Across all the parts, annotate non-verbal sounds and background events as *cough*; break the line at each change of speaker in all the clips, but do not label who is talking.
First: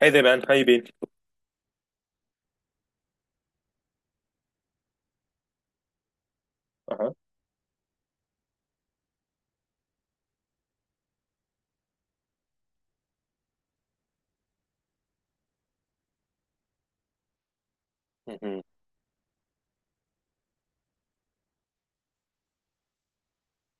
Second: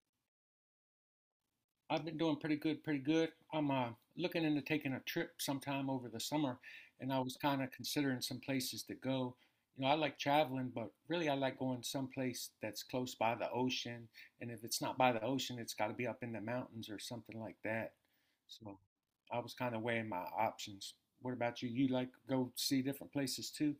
Hey there, man. How you been?
I've been doing pretty good, pretty good. I'm Looking into taking a trip sometime over the summer,
Uh-huh.
and I was kind of considering some places to go. You know, I like traveling, but really I like going someplace that's close by the ocean. And if it's not by the ocean, it's got to be up in the mountains or something like that.
Hmm.
So I was kind of weighing my options. What about you? You like go see different places too?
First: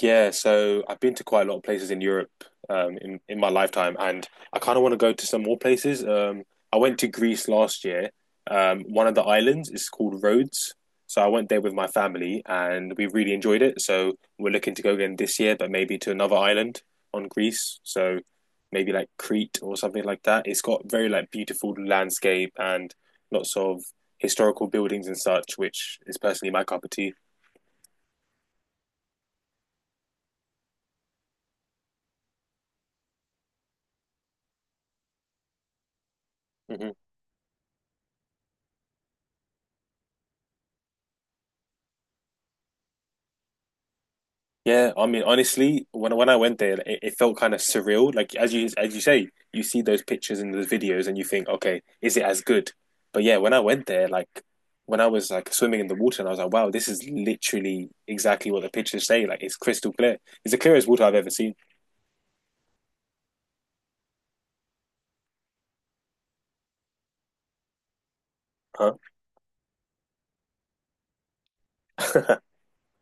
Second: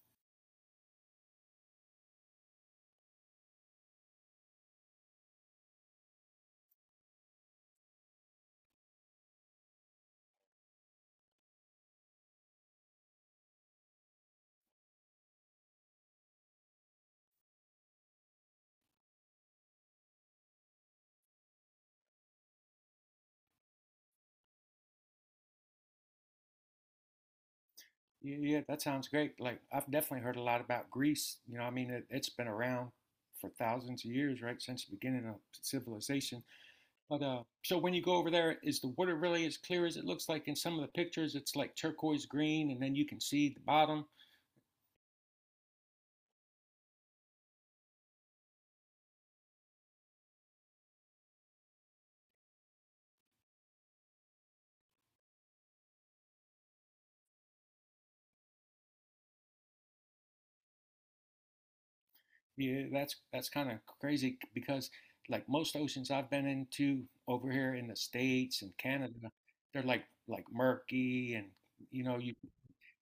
Yeah, so I've been to quite a lot of places in Europe in my lifetime, and I kind of want to go to some more places. I went to Greece last year. One of the islands is called Rhodes, so I went there with my family, and we really enjoyed it. So we're looking to go again this year, but maybe to another island on Greece. So maybe like Crete or something like that. It's got very like beautiful landscape and lots of historical buildings and such, which is personally my cup of tea.
Yeah, yeah, that sounds great. Like I've definitely heard a lot about Greece. You know, I mean, it's been around for thousands of years, right, since the beginning of civilization.
Hmm.
But so when you go over there, is the water really as clear as it looks like in some of the pictures? It's like turquoise green, and then you can see the bottom.
Yeah, I mean, honestly, when I went there, it felt kind of surreal. Like as you say, you see those pictures and those videos, and you think, okay, is it as good? But yeah, when I went there, like when I was like swimming in the water, and I was like, wow, this is literally exactly what the pictures say. Like it's crystal clear. It's the clearest water I've ever seen.
Yeah, that's kind of crazy because like most oceans I've been into over here in the States and
Huh?
Canada, they're like murky and you know you
*laughs*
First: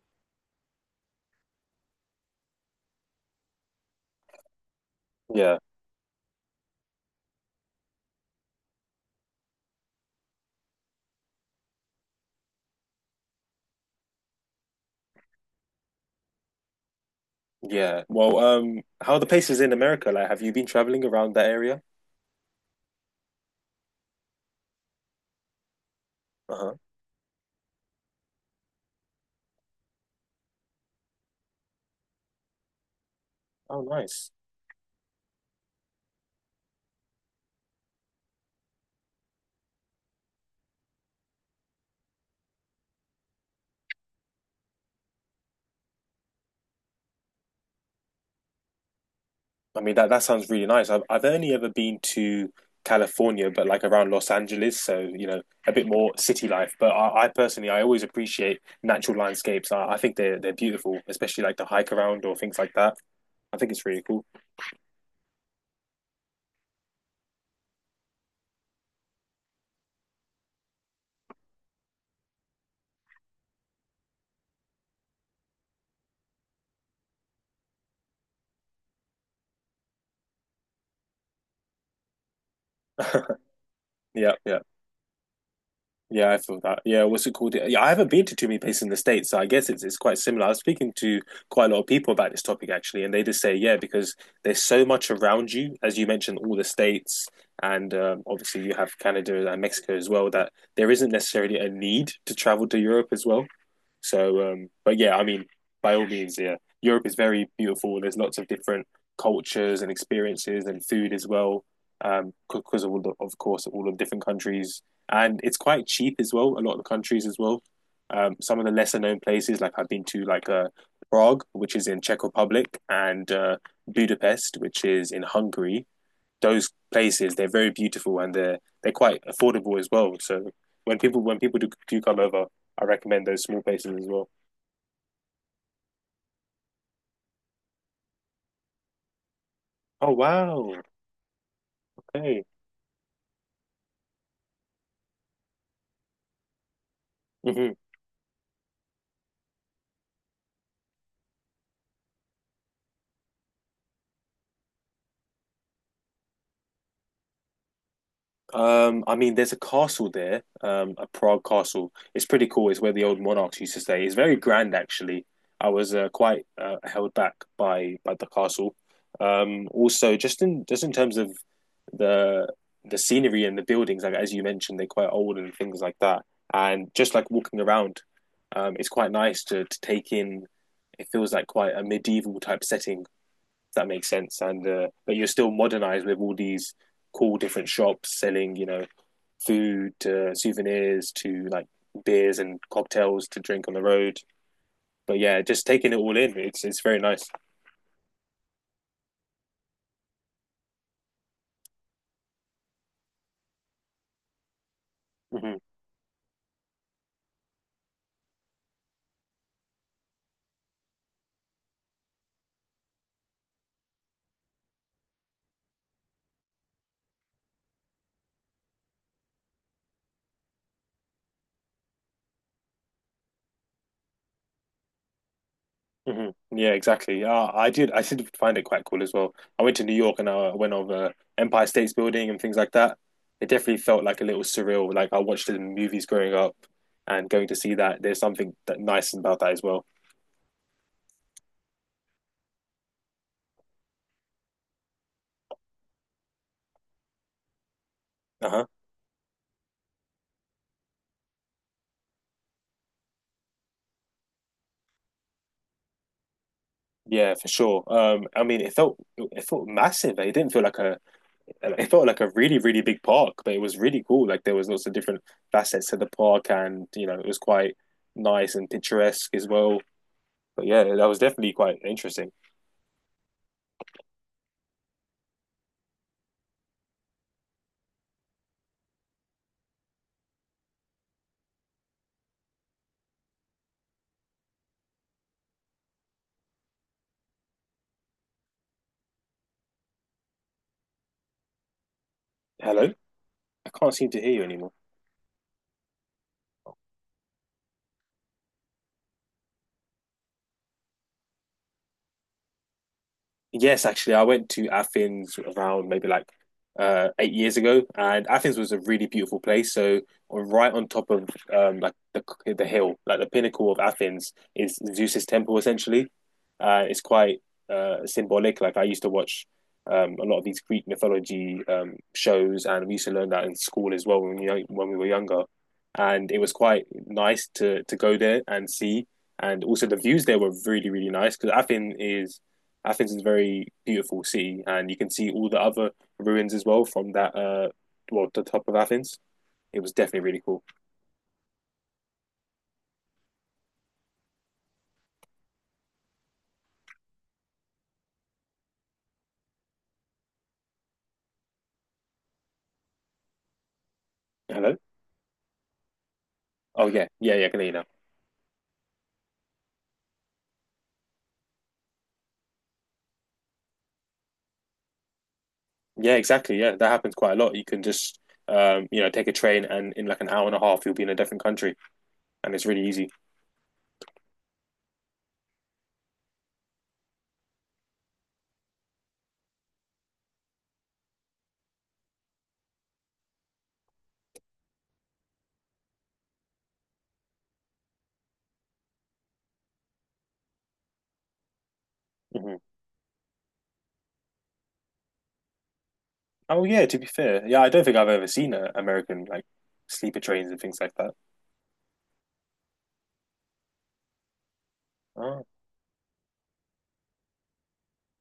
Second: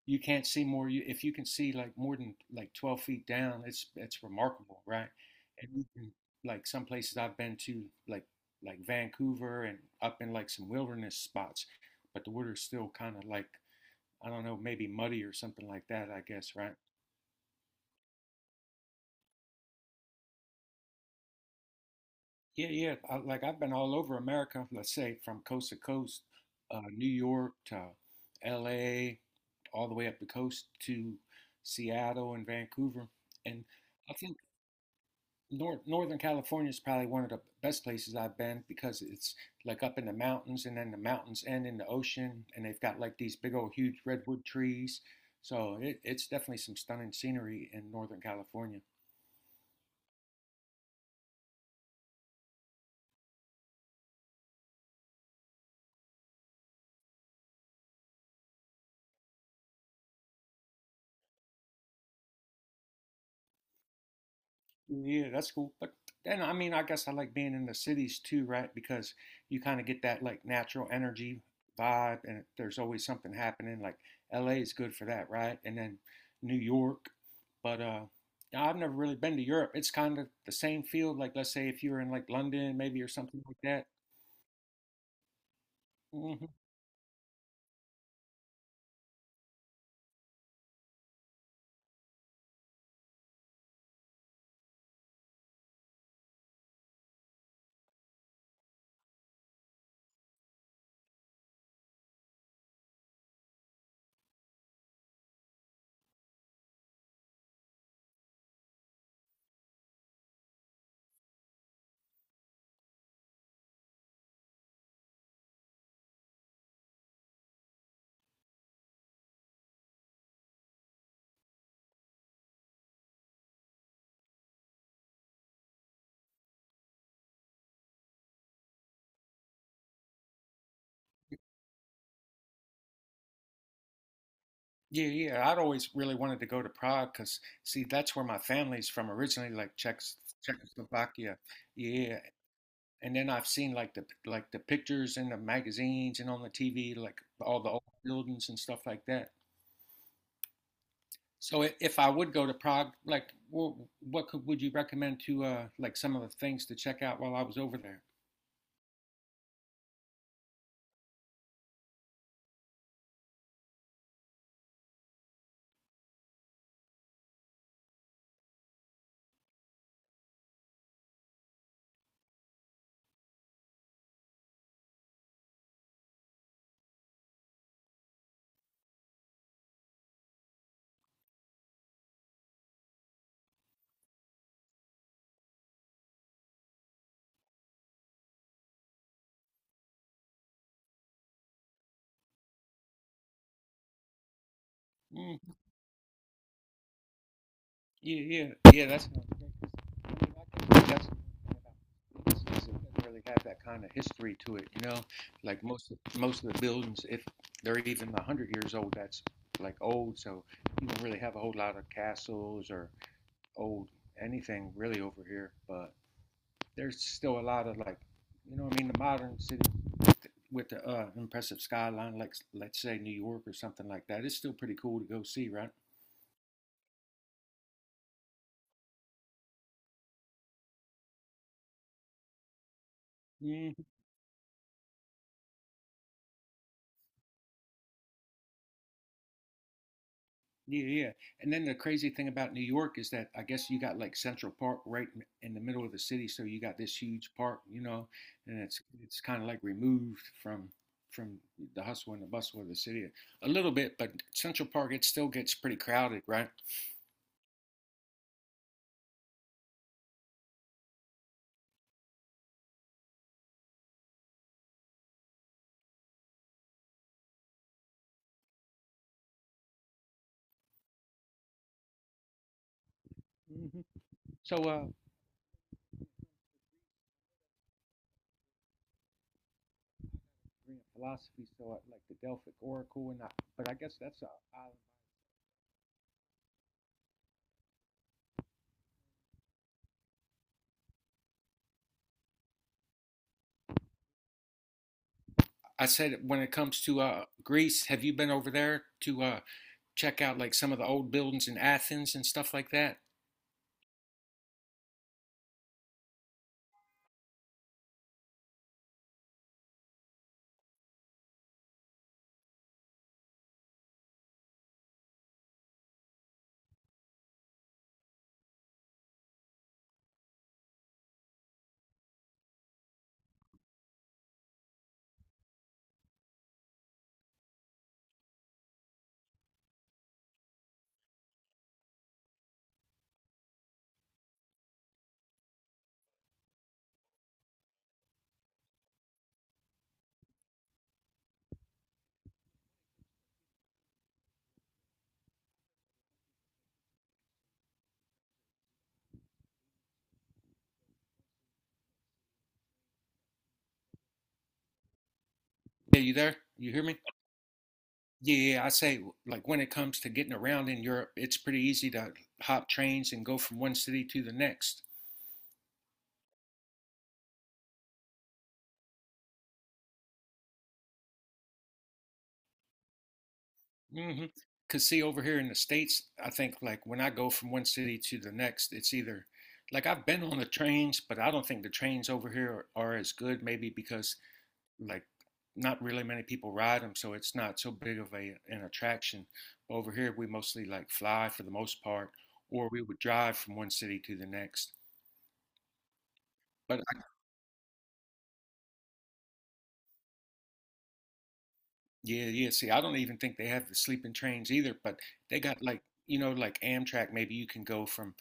you can't see more. You, if you can see like more than like 12 feet down, it's remarkable, right?
Yeah.
And you can, like some places I've been to, like Vancouver and up in like some wilderness spots, but the water's still kind of like I don't know, maybe muddy or something like that. I guess, right?
Yeah. Well, how are the places in America? Like, have you been traveling around that area?
Yeah, yeah. I, like I've been all over America. Let's say from coast to coast,
Uh-huh.
New York to L.A., all the way up the coast to Seattle and Vancouver, and
Oh,
I
nice.
think Northern California is probably one of the best places I've been because it's like up in the mountains and then the mountains end in the ocean and they've got like these big old huge redwood trees. So it's definitely some stunning scenery in Northern California.
I mean, that sounds really nice. I've only ever been to California, but like around Los Angeles, so a bit more city life. But I personally, I always appreciate natural landscapes. I think they're beautiful, especially like the hike around or things like that. I think it's really cool.
Yeah, that's cool. But then, I mean, I guess I like being in the cities too, right? Because you kind of get that like natural energy vibe, and there's always something happening. Like LA is good for that, right? And then New York. But I've never really been to Europe. It's kind of the same field. Like, let's say if you're in like London, maybe, or
*laughs*
something like that.
Yeah, yeah. Yeah, I
Hmm
feel that. Yeah, what's it called? Yeah, I haven't been to too many places in the States, so I guess it's quite similar. I was speaking to quite a lot of people about this topic actually, and they just say, yeah, because there's so much around you, as you mentioned, all the states, and obviously you have Canada and Mexico as well, that there isn't necessarily a need to travel to Europe as well. So, but yeah, I mean, by all means, yeah, Europe is very beautiful. There's lots of different cultures and experiences and food as well, because of all the, of course, all of different countries and it's quite cheap as well. A lot of the countries as well. Some of the lesser known places, like I've been to, like Prague, which is in Czech Republic, and Budapest, which is in Hungary. Those places they're very beautiful and they're quite affordable as well. So when people do come over, I recommend those small places as well.
Yeah, yeah. I'd always really wanted to go to Prague because, see, that's where my family's from originally, like
Oh
Czechs
wow!
Czechoslovakia. Yeah,
Okay.
and then I've seen like the pictures in the magazines and on the TV, like all the
Hmm.
old buildings and stuff like that. So if I would go to Prague, like what could would you recommend to like some of the things to check out while I was over there?
I mean, there's a castle there, a Prague castle. It's pretty cool. It's where the old monarchs used to stay. It's very grand, actually. I was quite held back by the castle. Also, just in terms of the the scenery and the buildings, like as you mentioned, they're quite old and things like that. And just like walking around, it's quite nice to take in. It feels like quite a medieval type setting, if that makes sense. And but you're still modernized with all these cool different shops selling, food to souvenirs to like beers and cocktails to drink on the road. But yeah,
Mm,
just taking it all in, it's very nice.
yeah, yeah, yeah. That's really have that kind of history to it, you know.
Hmm.
Like most of the buildings, if they're even 100 years old, that's like old. So you don't really have a whole lot of castles or old anything really over here, but there's still a lot of like, you know, what I mean, the modern city with the impressive skyline, like let's say New York or something like that, it's still pretty cool to go see, right?
Hmm. Yeah, exactly. I did find it quite cool as well. I went to New York and I went over Empire State's Building and things like that. It
Yeah,
definitely felt like a little surreal. Like I watched it in movies growing up, and going to see that there's something that nice about that as well.
yeah, yeah. And then the crazy thing about New York is that I guess you got like Central Park right in the middle of the city, so you got this huge park, you know,
Uh
and
huh.
it's kind of like removed from the hustle and the bustle of the city a little bit, but Central Park it still gets pretty crowded, right?
Yeah, for sure. I mean, it felt massive. Eh? It didn't feel like a, it felt like a really really big park, but it was really cool. Like, there was lots of different facets to the park, and it was quite nice and picturesque as well. But yeah, that was definitely quite interesting.
hmm So, Korean philosophy, so I, like the Delphic Oracle and I, but I guess that's a
Hello, I can't seem to hear you anymore.
I said when it comes to Greece, have you been over there to check out like some of the old buildings in Athens and stuff like that?
Yes, actually, I went to Athens around maybe like 8 years ago, and Athens was a really beautiful place. So right on top of like the hill, like the pinnacle of Athens, is Zeus's temple essentially. It's quite symbolic. Like I used to watch a lot of these Greek mythology shows, and we used to learn that in school as well when we were younger. And it was quite nice to go there and see, and also the views there were really really nice because Athens is a very beautiful city, and you can see all the other ruins as well from that. Well, the top of Athens. It was definitely really cool. Hello.
Yeah, you there? You hear
Oh
me?
yeah, yeah, yeah. I can hear you now.
Yeah, yeah, I say like when it comes to getting around in Europe, it's pretty easy to hop trains and go from one city to the next.
Yeah, exactly. Yeah, that happens quite a lot. You can just, take a train, and in like an hour and a half, you'll be in a different country, and it's really easy.
Hmm Cause see, over here in the States, I think like when I go from one city to the next, it's either like I've been on the trains, but I don't think the trains over here are as good, maybe because like not really many people ride them, so it's not so big of a an attraction. Over here, we mostly like fly for the most part,
Hmm.
or we would drive from one city to the next.
Oh
But
yeah. To be fair, yeah, I don't think I've ever seen a American like sleeper trains and things like that.
yeah, yeah. See, I don't even think they have the sleeping trains either, but they
Oh.
got like, you know, like Amtrak, maybe you can go from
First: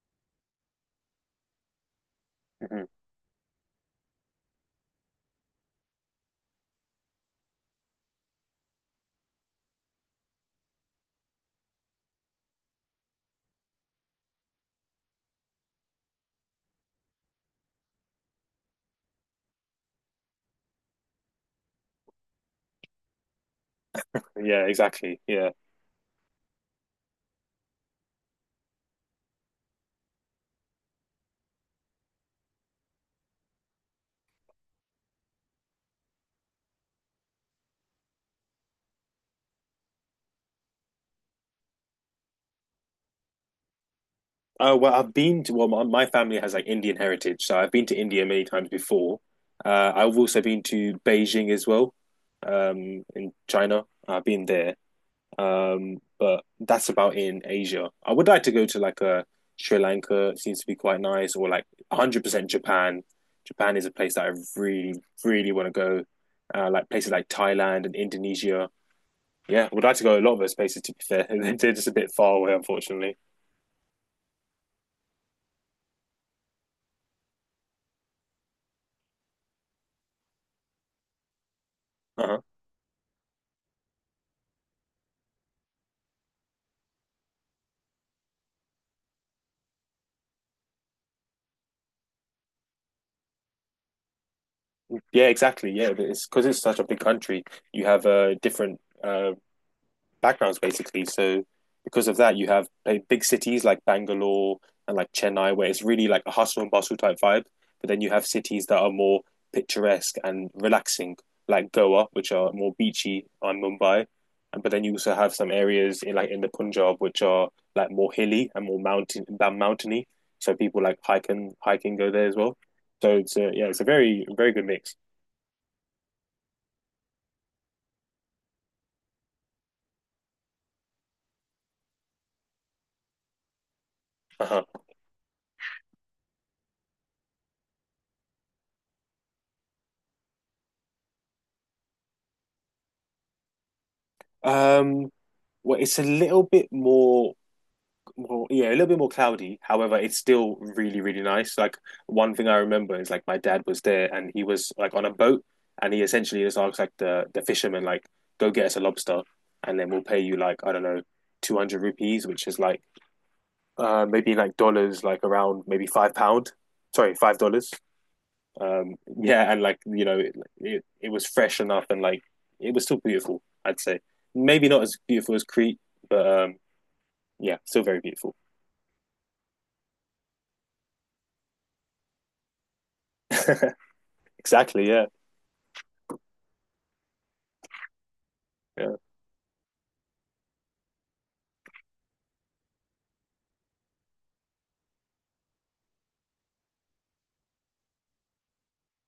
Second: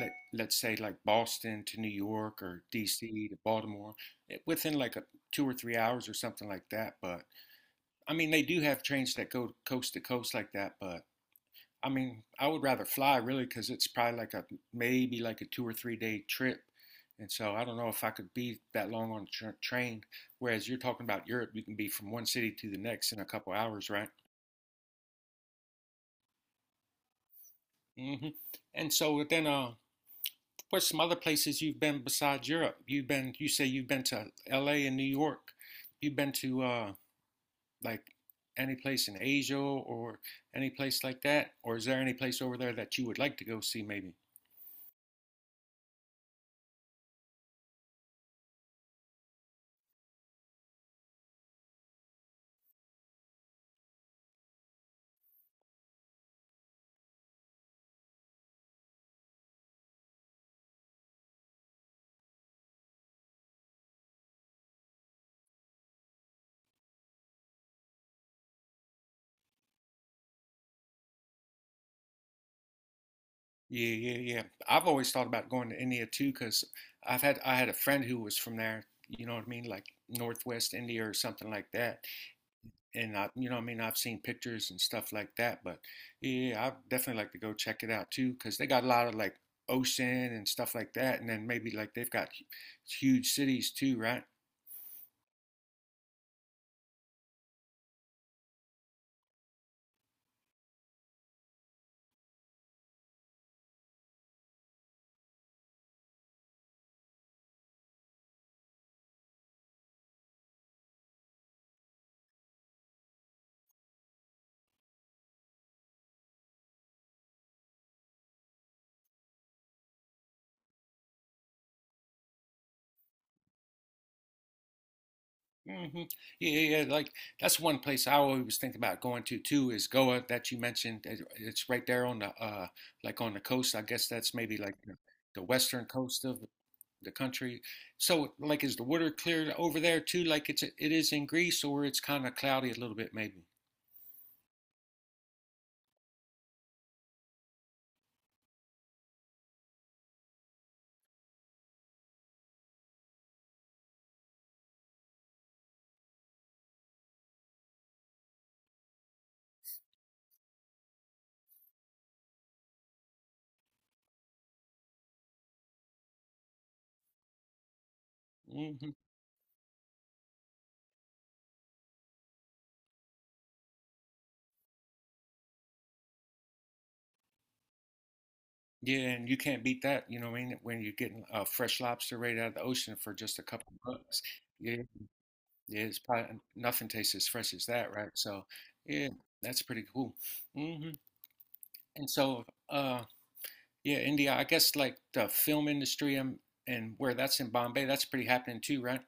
let's say like Boston to New York or
Hmm.
DC to Baltimore eh, within like a, two or three hours or something like that. But I mean, they do have trains that go coast to coast like that, but I mean, I would rather fly really because it's probably like a maybe like a two or three-day trip. And so I don't know if I could be that long on a train, whereas you're talking about Europe, you can be from one city to the next in a couple hours, right?
Yeah, exactly. Yeah.
hmm And so then, what's some other places you've been besides Europe? You've been, you say you've been to LA and New York. You've been to like any place in Asia or any place like that? Or is there any place over there that you would like to go see maybe?
Oh well, I've been to well, my family has like Indian heritage, so I've been to India many times before. I've also been to Beijing as well, in China. I've been there, but that's about in Asia. I would like to go to like a Sri Lanka. It seems to be quite nice, or like 100% Japan. Japan is a place that I really, really want to go. Like places like Thailand and Indonesia. Yeah, I would like to go a lot of those places. To be fair, *laughs* they're just a bit far away, unfortunately.
Yeah, yeah, yeah. I've always thought about going to India too, because 'cause I had a friend who was from there, you know what I mean, like Northwest India or something like that.
Uh-huh.
And I, you know, I mean, I've seen pictures and stuff like that, but yeah, I definitely like to go check it out too, because they got a lot of like ocean and stuff like that, and then maybe like they've got huge cities too, right?
Yeah, exactly. Yeah, it's because it's such a big country. You have different backgrounds basically. So because of that, you have like, big cities like Bangalore and like Chennai, where it's really like a hustle and bustle type vibe. But then you have cities that are more picturesque and relaxing, like Goa, which are more beachy, on Mumbai. And but then you also have some areas in the Punjab, which are like more hilly and more mountain than mountainy. So people like hiking go there as well. So it's a very very good mix.
hmm Yeah, yeah, yeah, like that's one place I always think about going to too is Goa that you mentioned. It's right there on the like on the coast. I guess that's maybe
Uh-huh.
like the western coast of the country. So, like, is the water clear over there too? Like it's it is in Greece, or it's kind of cloudy a little bit, maybe.
Um, well, it's a little bit more, yeah, a little bit more cloudy. However, it's still really, really nice. Like one thing I remember is like my dad was there and he was like on a boat and he essentially just asked like the fisherman like, go get us a lobster and then we'll pay you like I don't know, 200 rupees, which is like maybe like dollars, like around maybe £5. Sorry, $5.
Hmm
Yeah, and like it was fresh enough, and like it was still beautiful. I'd say maybe not as beautiful as Crete, but yeah, still very beautiful.
Yeah, and you can't beat that. You know what I mean? When you're getting fresh lobster right out of the ocean for just a couple bucks. Yeah,
Exactly. Yeah.
yeah, it's probably nothing tastes as fresh as that, right? So,
Yeah,
yeah, that's pretty cool. hmm And so, yeah, India, I guess like the film industry and where that's in Bombay, that's pretty happening too, right?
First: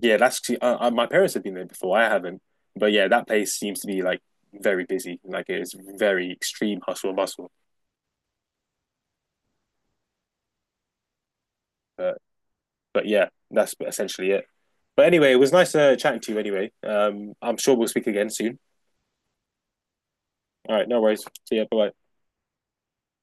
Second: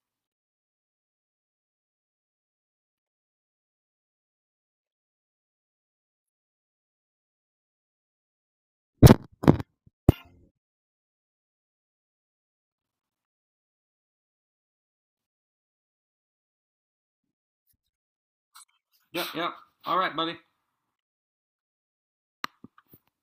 yeah. That's my parents have been there before. I haven't, but yeah, that place seems to be like very busy. Like it is very extreme hustle and bustle. But but yeah, that's essentially it. But anyway, it was nice chatting to you. Anyway, I'm sure we'll speak again soon.
Yep, yep. All right, buddy.
All right, no worries. See ya. Bye bye.